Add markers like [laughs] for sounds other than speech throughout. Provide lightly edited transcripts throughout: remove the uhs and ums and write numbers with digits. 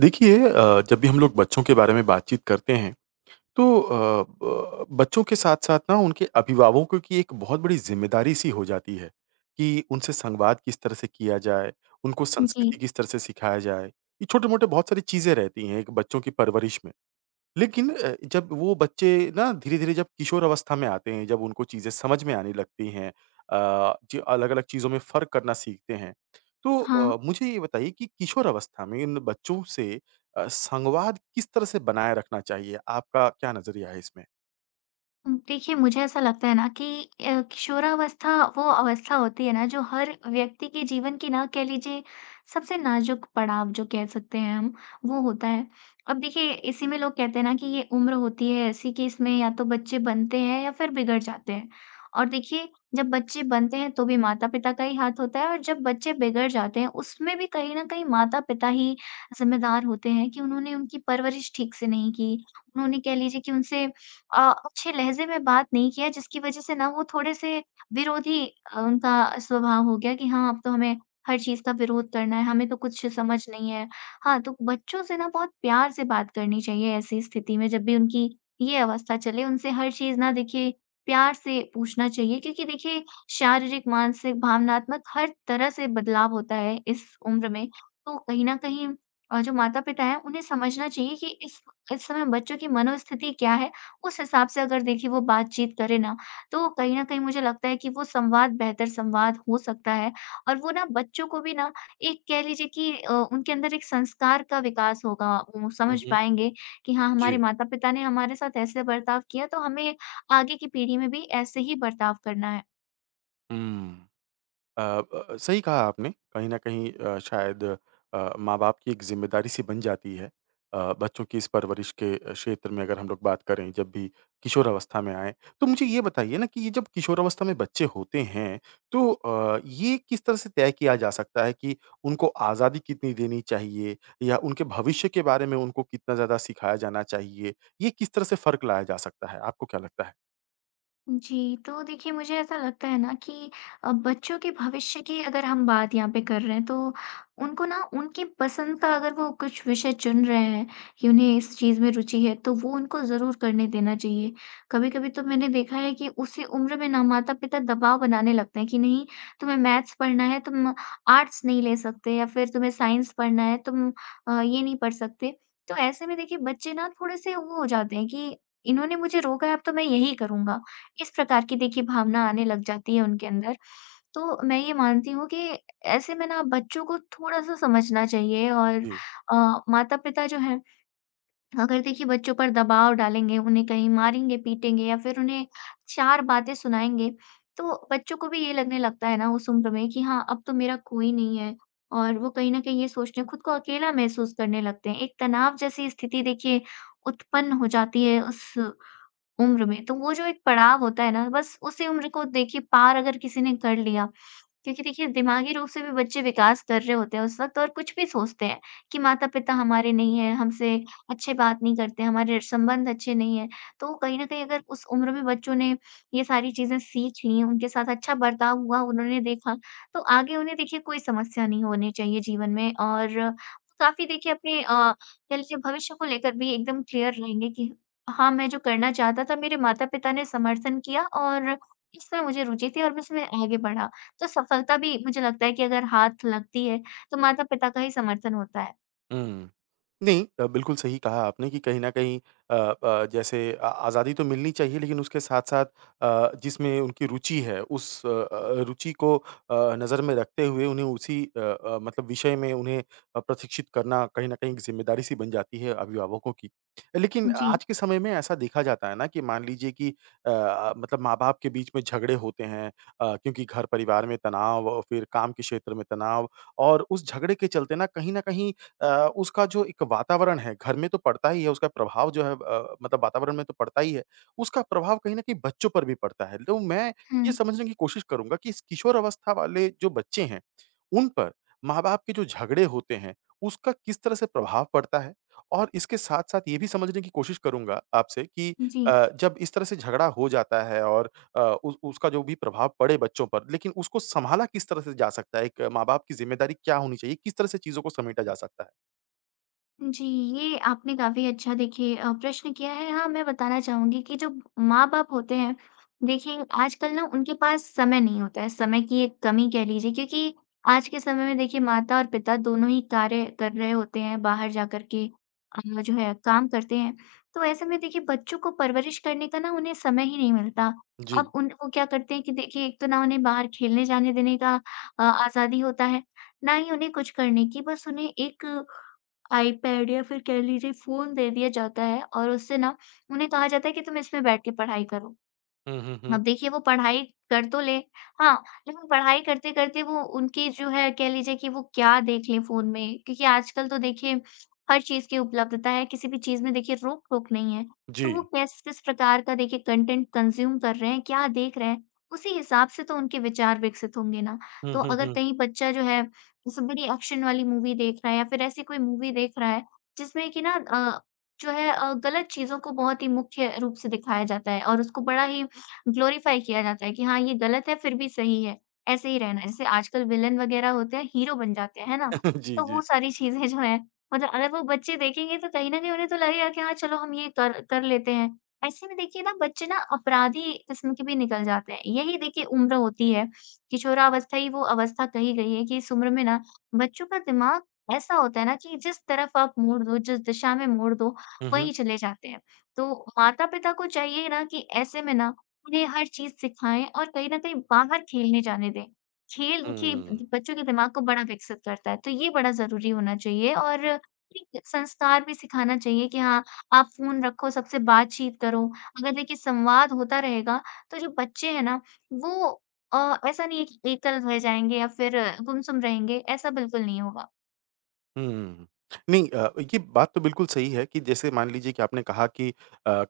देखिए जब भी हम लोग बच्चों के बारे में बातचीत करते हैं तो अ, ब बच्चों के साथ-साथ ना उनके अभिभावकों की एक बहुत बड़ी ज़िम्मेदारी सी हो जाती है कि उनसे संवाद किस तरह से किया जाए, उनको संस्कृति जी, किस तरह से सिखाया जाए। ये छोटे-मोटे बहुत सारी चीज़ें रहती हैं एक बच्चों की परवरिश में। लेकिन जब वो बच्चे ना धीरे-धीरे जब किशोर अवस्था में आते हैं, जब उनको चीज़ें समझ में आने लगती हैं जी अलग-अलग चीज़ों में फ़र्क करना सीखते हैं। तो हाँ। मुझे ये बताइए कि किशोर अवस्था में इन बच्चों से संवाद किस तरह से बनाए रखना चाहिए? आपका क्या नज़रिया है इसमें? देखिए, मुझे ऐसा लगता है ना कि किशोरावस्था वो अवस्था होती है ना जो हर व्यक्ति के जीवन की, ना कह लीजिए सबसे नाज़ुक पड़ाव जो कह सकते हैं हम, वो होता है। अब देखिए इसी में लोग कहते हैं ना कि ये उम्र होती है ऐसी कि इसमें या तो बच्चे बनते हैं या फिर बिगड़ जाते हैं। और देखिए, जब बच्चे बनते हैं तो भी माता-पिता का ही हाथ होता है, और जब बच्चे बिगड़ जाते हैं उसमें भी कहीं न कहीं माता-पिता ही ज़िम्मेदार होते हैं कि उन्होंने उनकी परवरिश ठीक से नहीं की। उन्होंने, कह लीजिए कि उनसे अच्छे लहज़े में बात नहीं किया, जिसकी वज़ह से ना वो थोड़े-से विरोधी, उनका स्वभाव हो गया कि हाँ, अब तो हमें हर चीज़ का विरोध करना है, हमें तो कुछ समझ नहीं है। हाँ, तो बच्चों से ना बहुत प्यार से बात करनी चाहिए ऐसी स्थिति में, जब भी उनकी ये अवस्था चले, उनसे हर चीज़ ना देखिए प्यार से पूछना चाहिए, क्योंकि देखिए शारीरिक, मानसिक, भावनात्मक, हर तरह से बदलाव होता है इस उम्र में। तो कहीं न कहीं जो माता-पिता हैं, उन्हें समझना चाहिए कि इस समय बच्चों की मनोस्थिति क्या है? उस हिसाब से अगर देखिए वो बातचीत करे ना, तो कहीं न कहीं मुझे लगता है कि वो संवाद बेहतर संवाद हो सकता है, और वो ना बच्चों को भी ना एक, कह लीजिए कि उनके अंदर एक संस्कार का विकास होगा। वो हुँ, समझ हुँ। पाएँगे कि हाँ, जी। हमारे माता-पिता ने हमारे साथ ऐसे बर्ताव किया, तो हमें आगे की पीढ़ी में भी ऐसे ही बर्ताव करना है। हुँ। सही कहा आपने। कहीं न कहीं शायद माँ-बाप की एक ज़िम्मेदारी सी बन जाती है। बच्चों की इस परवरिश के क्षेत्र में अगर हम लोग बात करें जब भी किशोरावस्था में आएँ। तो मुझे ये बताइए ना कि ये जब किशोरावस्था में बच्चे होते हैं तो ये किस तरह से तय किया जा सकता है कि उनको आज़ादी कितनी देनी चाहिए या उनके भविष्य के बारे में उनको कितना ज़्यादा सिखाया जाना चाहिए? ये किस तरह से फ़र्क लाया जा सकता है? आपको क्या लगता है? जी, तो देखिए मुझे ऐसा लगता है ना कि बच्चों के भविष्य की अगर हम बात यहाँ पे कर रहे हैं, तो उनको ना, उनकी पसंद का अगर वो कुछ विषय चुन रहे हैं, कि उन्हें इस चीज़ में रुचि है, तो वो उनको ज़रूर करने देना चाहिए। कभी-कभी तो मैंने देखा है कि उसी उम्र में ना माता-पिता दबाव बनाने लगते हैं कि नहीं, तुम्हें मैथ्स पढ़ना है, तुम आर्ट्स नहीं ले सकते, या फिर तुम्हें साइंस पढ़ना है, तुम ये नहीं पढ़ सकते। तो ऐसे में देखिए बच्चे ना थोड़े-से वो हो जाते हैं कि इन्होंने मुझे रोका है, अब तो मैं यही करूँगा। इस प्रकार की देखिए भावना आने लग जाती है उनके अंदर। तो मैं ये मानती हूँ कि ऐसे में ना बच्चों को थोड़ा-सा समझना चाहिए, और जी। अ, माता-पिता जो हैं, अगर देखिए बच्चों पर दबाव डालेंगे, उन्हें कहीं मारेंगे, पीटेंगे, या फिर उन्हें 4 बातें सुनाएँगे, तो बच्चों को भी ये लगने लगता है ना उस उम्र में कि हाँ, अब तो मेरा कोई नहीं है, और वो कहीं न कहीं ये सोचने, खुद को अकेला महसूस करने लगते हैं। एक तनाव जैसी स्थिति देखिए उत्पन्न हो जाती है उस उम्र में, तो वो जो एक पड़ाव होता है ना, बस उसी उम्र को देखिए पार अगर किसी ने कर लिया, क्योंकि देखिए दिमागी रूप से भी बच्चे विकास कर रहे होते हैं उस वक़्त, और कुछ भी सोचते हैं कि माता-पिता हमारे नहीं हैं, हमसे अच्छे बात नहीं करते, हमारे संबंध अच्छे नहीं हैं। तो कहीं न कहीं अगर उस उम्र में बच्चों ने ये सारी चीज़ें सीख लीं, उनके साथ अच्छा बर्ताव हुआ, उन्होंने देखा, तो आगे उन्हें देखिए कोई समस्या नहीं होनी चाहिए जीवन में, और काफ़ी देखिए अपने कह लीजिए भविष्य को लेकर भी एकदम क्लियर रहेंगे कि हाँ, मैं जो करना चाहता था, मेरे माता-पिता ने समर्थन किया, और इसमें मुझे रुचि थी और मैं इसमें आगे बढ़ा। तो सफलता भी, मुझे लगता है कि अगर हाथ लगती है, तो माता-पिता का ही समर्थन होता है। हुँ। नहीं बिल्कुल सही कहा आपने कि कहीं न कहीं जैसे आज़ादी तो मिलनी चाहिए लेकिन उसके साथ-साथ जिसमें उनकी रुचि है उस रुचि को नज़र में रखते हुए उन्हें उसी मतलब विषय में उन्हें प्रशिक्षित करना कहीं न कहीं एक ज़िम्मेदारी सी बन जाती है अभिभावकों की। लेकिन जी। आज के समय में ऐसा देखा जाता है ना कि मान लीजिए कि मतलब माँ-बाप के बीच में झगड़े होते हैं क्योंकि घर परिवार में तनाव और फिर काम के क्षेत्र में तनाव और उस झगड़े के चलते ना कहीं न कहीं अ, उसका जो एक वातावरण है, घर में तो पड़ता ही है, उसका प्रभाव जो है मतलब वातावरण में तो पड़ता ही है, उसका प्रभाव कहीं न कहीं बच्चों पर भी पड़ता है। तो मैं हुँ। ये समझने की कोशिश करूँगा कि इस किशोर अवस्था वाले जो बच्चे हैं, उन पर माँ-बाप के जो झगड़े होते हैं, उसका किस तरह से प्रभाव पड़ता है? और इसके साथ-साथ ये भी समझने की कोशिश करूँगा आपसे कि जी। जब इस तरह से झगड़ा हो जाता है और अ, उ उसका जो भी प्रभाव पड़े बच्चों पर, लेकिन उसको सँभाला किस तरह से जा सकता है? एक माँ-बाप की ज़िम्मेदारी क्या होनी चाहिए? किस तरह से चीज़ों को समेटा जा सकता है? जी, ये आपने काफ़ी अच्छा देखिए प्रश्न किया है। हाँ, मैं बताना चाहूँगी कि जो माँ-बाप होते हैं, देखिए आजकल ना उनके पास समय नहीं होता है, समय की एक कमी कह लीजिए, क्योंकि आज के समय में देखिए माता और पिता दोनों ही कार्य कर रहे होते हैं, बाहर जाकर के जो है काम करते हैं। तो ऐसे में देखिए बच्चों को परवरिश करने का ना उन्हें समय ही नहीं मिलता। जी। अब उन वो क्या करते हैं कि देखिए एक तो ना उन्हें बाहर खेलने जाने देने का आज़ादी होता है, ना ही उन्हें कुछ करने की, बस उन्हें एक आईपैड या फिर कह लीजिए फ़ोन दे दिया जाता है, और उससे ना उन्हें कहा जाता है कि तुम इसमें बैठ के पढ़ाई करो। हुँ, हुँ, हुँ। अब देखिए वो पढ़ाई कर तो ले, हाँ, लेकिन पढ़ाई करते-करते वो, उनकी जो है, कह लीजिए कि वो क्या देख लें फ़ोन में, क्योंकि आजकल तो देखिए हर चीज़ की उपलब्धता है, किसी भी चीज़ में देखिए रोक-टोक नहीं है। तो वो जी। किस किस प्रकार का देखिए कंटेंट कंज़्यूम कर रहे हैं, क्या देख रहे हैं, उसी हिसाब से तो उनके विचार विकसित होंगे ना। हुँ, तो हुँ, अगर हुँ। कहीं बच्चा जो है जैसे बड़ी एक्शन वाली मूवी देख रहा है, या फिर ऐसी कोई मूवी देख रहा है जिसमें कि ना जो है गलत चीज़ों को बहुत ही मुख्य रूप से दिखाया जाता है और उसको बड़ा ही ग्लोरीफाई किया जाता है कि हाँ, ये गलत है फिर भी सही है, ऐसे ही रहना है। जैसे आजकल विलेन वगैरह होते हैं, हीरो बन जाते हैं, है ना? [laughs] जी, तो वो जी। सारी चीज़ें जो हैं, मतलब अगर वो बच्चे देखेंगे तो कहीं न कहीं उन्हें तो लगेगा कि हाँ, चलो हम ये कर कर लेते हैं। ऐसे में देखिए ना बच्चे ना अपराधी किस्म के भी निकल जाते हैं। यही देखिए उम्र होती है, किशोरावस्था ही वो अवस्था कही गई है कि इस उम्र में ना बच्चों का दिमाग ऐसा होता है ना कि जिस तरफ आप मोड़ दो, जिस दिशा में मोड़ दो, हुँ, हुँ। वहीं चले जाते हैं। तो माता-पिता को चाहिए ना कि ऐसे में ना उन्हें हर चीज़ सिखाएँ, और कहीं न कहीं बाहर खेलने जाने दें। खेल हुँ। देखिए बच्चों के दिमाग को बड़ा विकसित करता है, तो ये बड़ा ज़रूरी होना चाहिए, और एक संस्कार भी सिखाना चाहिए कि हाँ, आप फ़ोन रखो, सबसे बातचीत करो। अगर देखिए संवाद होता रहेगा, तो जो बच्चे हैं ना, वो ऐसा नहीं है कि एकल रह जाएँगे या फिर गुमसुम रहेंगे, ऐसा बिल्कुल नहीं होगा। हुँ। नहीं ये बात तो बिल्कुल सही है कि जैसे मान लीजिए कि आपने कहा कि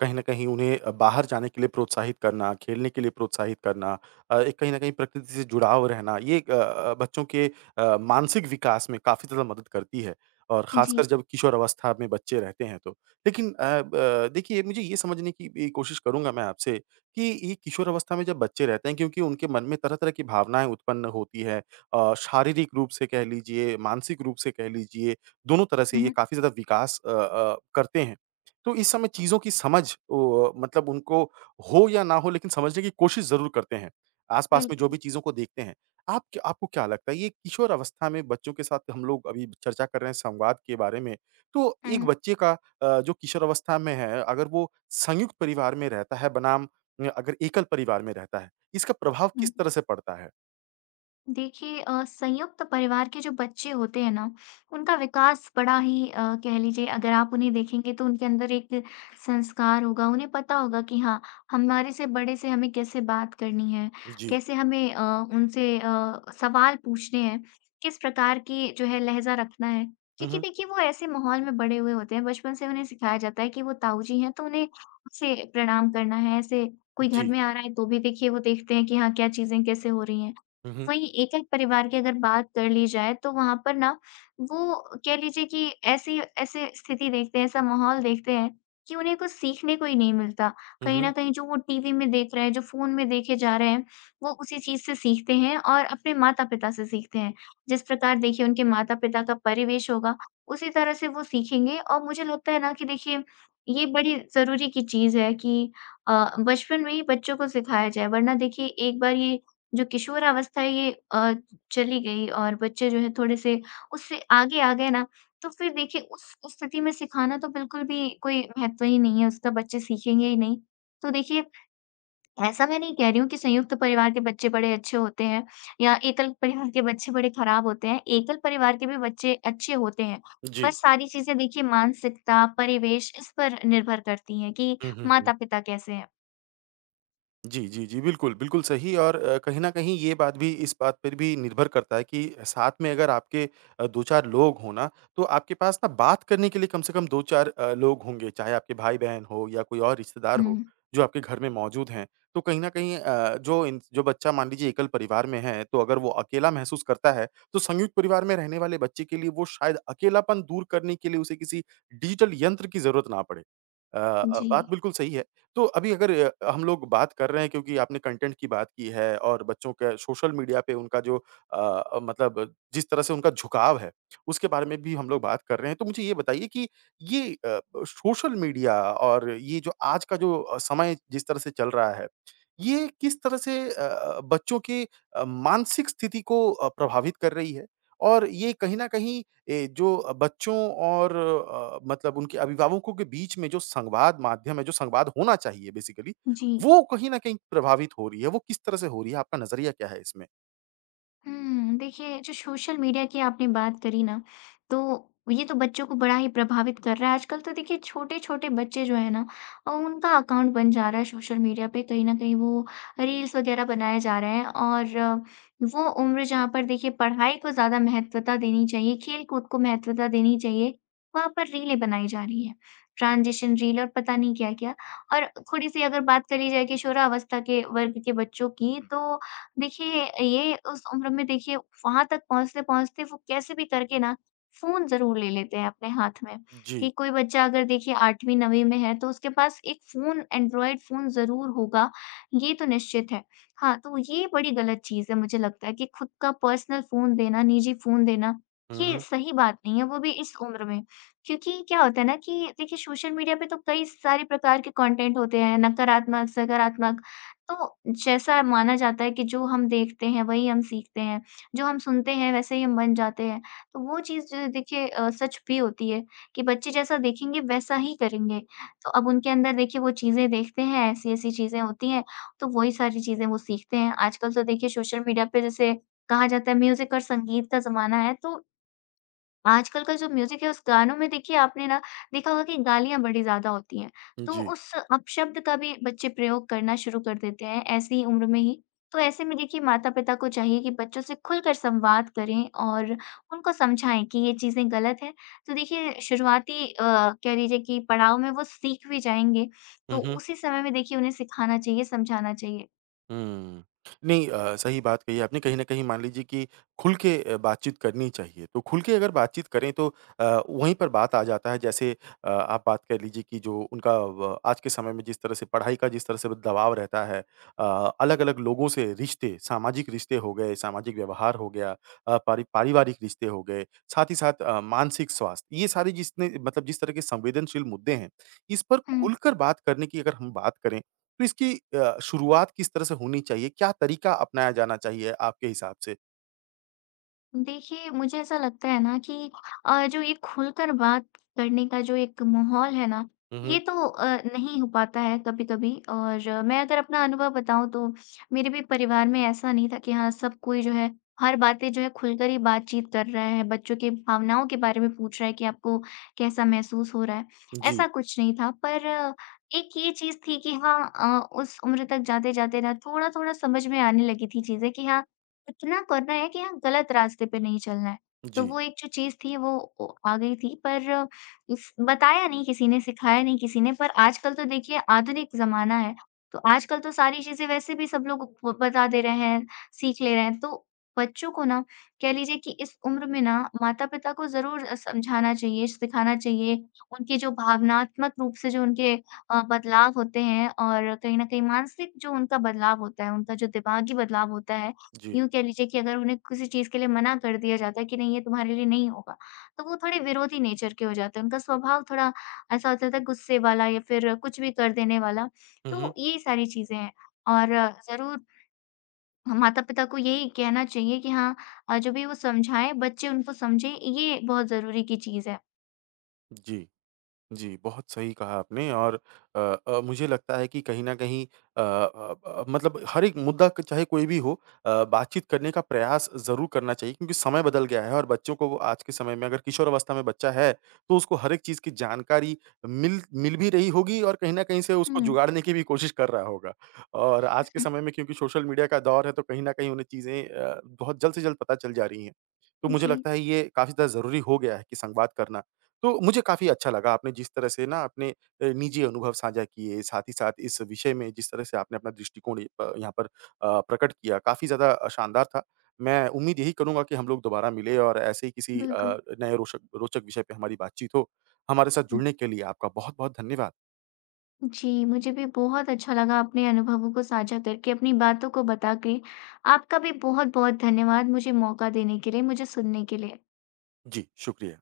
कहीं न कहीं उन्हें बाहर जाने के लिए प्रोत्साहित करना, खेलने के लिए प्रोत्साहित करना एक कहीं न कहीं प्रकृति से जुड़ाव रहना, ये बच्चों के मानसिक विकास में काफ़ी ज़्यादा मदद करती है और ख़ासकर जी। जब किशोर अवस्था में बच्चे रहते हैं तो। लेकिन अ, ब देखिए मुझे ये समझने की भी कोशिश करूँगा मैं आपसे कि ये किशोर अवस्था में जब बच्चे रहते हैं क्योंकि उनके मन में तरह-तरह की भावनाएँ उत्पन्न होती हैं शारीरिक रूप से कह लीजिए, मानसिक रूप से कह लीजिए, दोनों तरह से हुँ, ये हुँ। काफ़ी ज़्यादा विकास करते हैं। तो इस समय चीज़ों की समझ ओ मतलब उनको हो या ना हो लेकिन समझने की कोशिश ज़रूर करते हैं, आस-पास में जो बिल्कुल। भी चीज़ों को देखते हैं। आप क आपको क्या लगता है ये किशोर अवस्था में बच्चों के साथ हम लोग अभी चर्चा कर रहे हैं संवाद के बारे में, तो हुँ, एक हुँ। बच्चे का जो किशोर अवस्था में है, अगर वो संयुक्त परिवार में रहता है बनाम अगर एकल परिवार में रहता है, इसका प्रभाव हुँ। किस तरह से पड़ता है? देखिए संयुक्त परिवार के जो बच्चे होते हैं ना, उनका विकास बड़ा ही कह लीजिए, अगर आप उन्हें देखेंगे तो उनके अंदर एक संस्कार होगा, उन्हें पता होगा कि हाँ, हमारे से बड़े से हमें कैसे बात करनी है, जी। कैसे हमें उनसे सवाल पूछने हैं, किस प्रकार की जो है लहजा रखना है, हुँ, क्योंकि हुँ। देखिए वो ऐसे माहौल में बड़े हुए होते हैं, बचपन से उन्हें सिखाया जाता है कि वो ताऊ जी हैं तो उन्हें ऐसे प्रणाम करना है, ऐसे कोई घर जी। में आ रहा है तो भी देखिए वो देखते हैं कि हाँ, क्या चीजें कैसे हो रही हैं। हुँ, हुँ। वहीं एकल परिवार की अगर बात कर ली जाए तो वहाँ पर ना वो, कह लीजिए कि ऐसी ऐसे स्थिति देखते हैं, ऐसा माहौल देखते हैं, कि उन्हें कुछ सीखने को ही नहीं मिलता। हुँ, कहीं न हुँ। कहीं जो वो टीवी में देख रहे हैं, जो फ़ोन में देखे जा रहे हैं, वो उसी चीज़ से सीखते हैं और अपने माता-पिता से सीखते हैं। जिस प्रकार देखिए उनके माता-पिता का परिवेश होगा, उसी तरह से वो सीखेंगे, और मुझे लगता है ना कि देखिए ये बड़ी ज़रूरी की चीज़ है कि बचपन में ही बच्चों को सिखाया जाए, वरना देखिए एक बार ये जो किशोरावस्था है, ये चली गई और बच्चे जो है थोड़े-से उससे आगे आ गए ना, तो फिर देखिए उस स्थिति में सिखाना तो बिल्कुल भी कोई महत्व ही नहीं है, उसका बच्चे सीखेंगे ही नहीं। तो देखिए, ऐसा मैं नहीं कह रही हूँ कि संयुक्त परिवार के बच्चे बड़े अच्छे होते हैं या एकल परिवार के बच्चे बड़े खराब होते हैं, एकल परिवार के भी बच्चे अच्छे होते हैं। पर जी। सारी चीज़ें देखिए, मानसिकता, परिवेश, इस पर निर्भर करती हैं कि हुँ, हुँ, हुँ। माता-पिता कैसे हैं। जी, जी, जी। बिल्कुल, बिल्कुल सही और कहीं न कहीं ये बात भी इस बात पर भी निर्भर करता है कि साथ में अगर आपके 2-4 लोग हो ना, तो आपके पास ना बात करने के लिए कम से कम 2-4 लोग होंगे, चाहे आपके भाई-बहन हो या कोई और रिश्तेदार हो, हुँ, जो आपके घर में मौजूद हैं। तो कहीं न कहीं जो बच्चा मान लीजिए एकल परिवार में है, तो अगर वो अकेला महसूस करता है, तो संयुक्त परिवार में रहने वाले बच्चे के लिए वो शायद अकेलापन दूर करने के लिए उसे किसी डिजिटल यंत्र की ज़रूरत ना पड़े। जी, बात बिल्कुल सही है। तो अभी अगर हम लोग बात कर रहे हैं क्योंकि आपने कंटेंट की बात की है और बच्चों के सोशल मीडिया पे उनका जो मतलब जिस तरह से उनका झुकाव है, उसके बारे में भी हम लोग बात कर रहे हैं। तो मुझे ये बताइए कि ये सोशल मीडिया और ये जो आज का जो समय जिस तरह से चल रहा है, ये किस तरह से बच्चों के मानसिक स्थिति को प्रभावित कर रही है? और ये कहीं न कहीं जो बच्चों और मतलब उनके अभिभावकों के बीच में जो संवाद माध्यम है, जो संवाद होना चाहिए बेसिकली, जी। वो कहीं न कहीं प्रभावित हो रही है। वो किस तरह से हो रही है? आपका नज़रिया क्या है इसमें? हुँ, देखिए जो सोशल मीडिया की आपने बात करी ना, तो ये तो बच्चों को बड़ा ही प्रभावित कर रहा है। आजकल तो देखिए छोटे-छोटे बच्चे जो हैं ना, उनका अकाउंट बन जा रहा है सोशल मीडिया पे। कहीं न कहीं वो रील्स वग़ैरह बनाए जा रहे हैं, और वो उम्र, जहाँ पर देखिए पढ़ाई को ज़्यादा महत्वता देनी चाहिए, खेल-कूद को महत्वता देनी चाहिए, वहाँ पर रीलें बनाई जा रही हैं। ट्रांज़िशन रील और पता नहीं क्या-क्या। और थोड़ी-सी अगर बात करी जाए किशोरावस्था के वर्ग के बच्चों की, तो देखिए, ये उस उम्र में देखिए वहाँ तक पहुँचते-पहुँचते वो कैसे भी करके ना फ़ोन ज़रूर ले लेते हैं अपने हाथ में, जी। कि कोई बच्चा अगर देखिए 8वीं-9वीं में है तो उसके पास एक फ़ोन, एंड्रॉयड फ़ोन ज़रूर होगा, ये तो निश्चित है। हाँ, तो ये बड़ी गलत चीज़ है, मुझे लगता है कि खुद का पर्सनल फ़ोन देना, निजी फ़ोन देना, हुँ, ये हुँ। सही बात नहीं है, वो भी इस उम्र में। क्योंकि क्या होता है ना कि देखिए सोशल मीडिया पे तो कई सारे प्रकार के कंटेंट होते हैं, नकारात्मक, सकारात्मक। तो जैसा माना जाता है कि जो हम देखते हैं, वही हम सीखते हैं। जो हम सुनते हैं, वैसे ही हम बन जाते हैं। तो वो चीज़ जो है देखिए सच भी होती है कि बच्चे जैसा देखेंगे, वैसा ही करेंगे। तो अब उनके अंदर देखिए वो चीज़ें देखते हैं, ऐसी-ऐसी चीज़ें होती हैं, तो वही सारी चीज़ें वो सीखते हैं। आजकल तो देखिए सोशल मीडिया पे जैसे कहा जाता है म्यूज़िक और संगीत का ज़माना है, तो आजकल का जो म्यूज़िक है, उस गानों में देखिए आपने ना देखा होगा कि गालियाँ बड़ी ज़्यादा होती हैं, तो जी। उस अपशब्द का भी बच्चे प्रयोग करना शुरू कर देते हैं, ऐसी ही उम्र में ही। तो ऐसे में देखिए माता-पिता को चाहिए कि बच्चों से खुलकर संवाद करें और उनको समझाएँ कि ये चीज़ें गलत हैं। तो देखिए शुरुआती कह लीजिए कि पड़ाव में वो सीख भी जाएँगे, तो उसी समय में देखिए उन्हें सिखाना चाहिए, समझाना चाहिए। हुँ। नहीं सही बात कही आपने। कहीं न कहीं मान लीजिए कि खुल के बातचीत करनी चाहिए। तो खुल के अगर बातचीत करें तो वहीं पर बात आ जाता है जैसे आप बात कर लीजिए कि जो उनका व आज के समय में जिस तरह से पढ़ाई का जिस तरह से दबाव रहता है अ, अलग-अलग लोगों से रिश्ते, सामाजिक रिश्ते हो गए, सामाजिक व्यवहार हो गया पारिवारिक रिश्ते हो गए, साथ ही साथ मानसिक स्वास्थ्य, ये सारे जिसने मतलब जिस तरह के संवेदनशील मुद्दे हैं, इस पर हुँ। खुलकर बात करने की अगर हम बात करें तो इसकी शुरुआत किस तरह से होनी चाहिए? क्या तरीका अपनाया जाना चाहिए आपके हिसाब से? देखिए, मुझे ऐसा लगता है ना कि जो ये खुलकर बात करने का जो एक माहौल है ना, हुँ, हुँ। ये तो नहीं हो पाता है कभी-कभी और मैं अगर अपना अनुभव बताऊँ तो मेरे भी परिवार में ऐसा नहीं था कि हाँ, सब कोई जो है हर बातें जो है खुलकर ही बातचीत कर रहा है, बच्चों की भावनाओं के बारे में पूछ रहा है कि आपको कैसा महसूस हो रहा है, जी, ऐसा कुछ नहीं था। पर एक ये चीज़ थी कि हाँ, उस उम्र तक जाते-जाते ना थोड़ा-थोड़ा समझ में आने लगी थी चीज़ें कि हाँ, इतना करना है कि हाँ, गलत रास्ते पे नहीं चलना है। तो जी, वो एक जो चीज़ थी वो ओ आ गई थी पर इस बताया नहीं किसी ने, सिखाया नहीं किसी ने पर आजकल तो देखिए आधुनिक ज़माना है, तो आजकल तो सारी चीज़ें वैसे भी सब लोग ब बता दे रहे हैं, सीख ले रहे हैं। तो बच्चों को ना कह लीजिए कि इस उम्र में ना माता-पिता को ज़रूर समझाना चाहिए, सिखाना चाहिए। उनके जो भावनात्मक रूप से जो उनके बदलाव होते हैं और कहीं न कहीं मानसिक जो उनका बदलाव होता है, उनका जो दिमागी बदलाव होता है, जी। यूँ कह लीजिए कि अगर उन्हें किसी चीज़ के लिए मना कर दिया जाता है कि नहीं ये तुम्हारे लिए नहीं होगा, तो वो थोड़े विरोधी नेचर के हो जाते हैं। उनका स्वभाव थोड़ा ऐसा हो जाता है गुस्से वाला या फिर कुछ भी कर देने वाला। हुँ, तो हुँ। ये सारी चीज़ें हैं और ज़रूर माता-पिता को यही कहना चाहिए कि हाँ, जो भी वो समझाएँ बच्चे उनको समझें ये बहुत ज़रूरी की चीज़ है। जी। जी, बहुत सही कहा आपने और अ मुझे लगता है कि कहीं न कहीं मतलब हर एक मुद्दा क चाहे कोई भी हो बातचीत करने का प्रयास ज़रूर करना चाहिए क्योंकि समय बदल गया है और बच्चों को वो आज के समय में अगर किशोरावस्था में बच्चा है, तो उसको हर एक चीज़ की जानकारी मिल मिल भी रही होगी और कहीं न कहीं से हुँ, उसको हुँ। जुगाड़ने की भी कोशिश कर रहा होगा। और आज के समय में क्योंकि सोशल मीडिया का दौर है, तो कहीं न कहीं उन्हें चीज़ें बहुत जल्द से जल्द पता चल जा रही हैं। तो मुझे जी, लगता है ये काफ़ी ज़्यादा ज़रूरी हो गया है कि संवाद करना। तो मुझे काफ़ी अच्छा लगा आपने जिस तरह से ना अपने निजी अनुभव साझा किए, साथ ही साथ इस विषय में जिस तरह से आपने अपना दृष्टिकोण यहाँ पर प्रकट किया, काफ़ी ज़्यादा शानदार था। मैं उम्मीद यही करूँगा कि हम लोग दोबारा मिलें और ऐसे ही किसी बिल्कुल। नए रोचक रोचक विषय पे हमारी बातचीत हो। हमारे साथ जुड़ने के लिए आपका बहुत-बहुत धन्यवाद। जी, मुझे भी बहुत अच्छा लगा अपने अनुभवों को साझा करके, अपनी बातों को बता के। आपका भी बहुत-बहुत धन्यवाद मुझे मौका देने के लिए, मुझे सुनने के लिए। जी, शुक्रिया।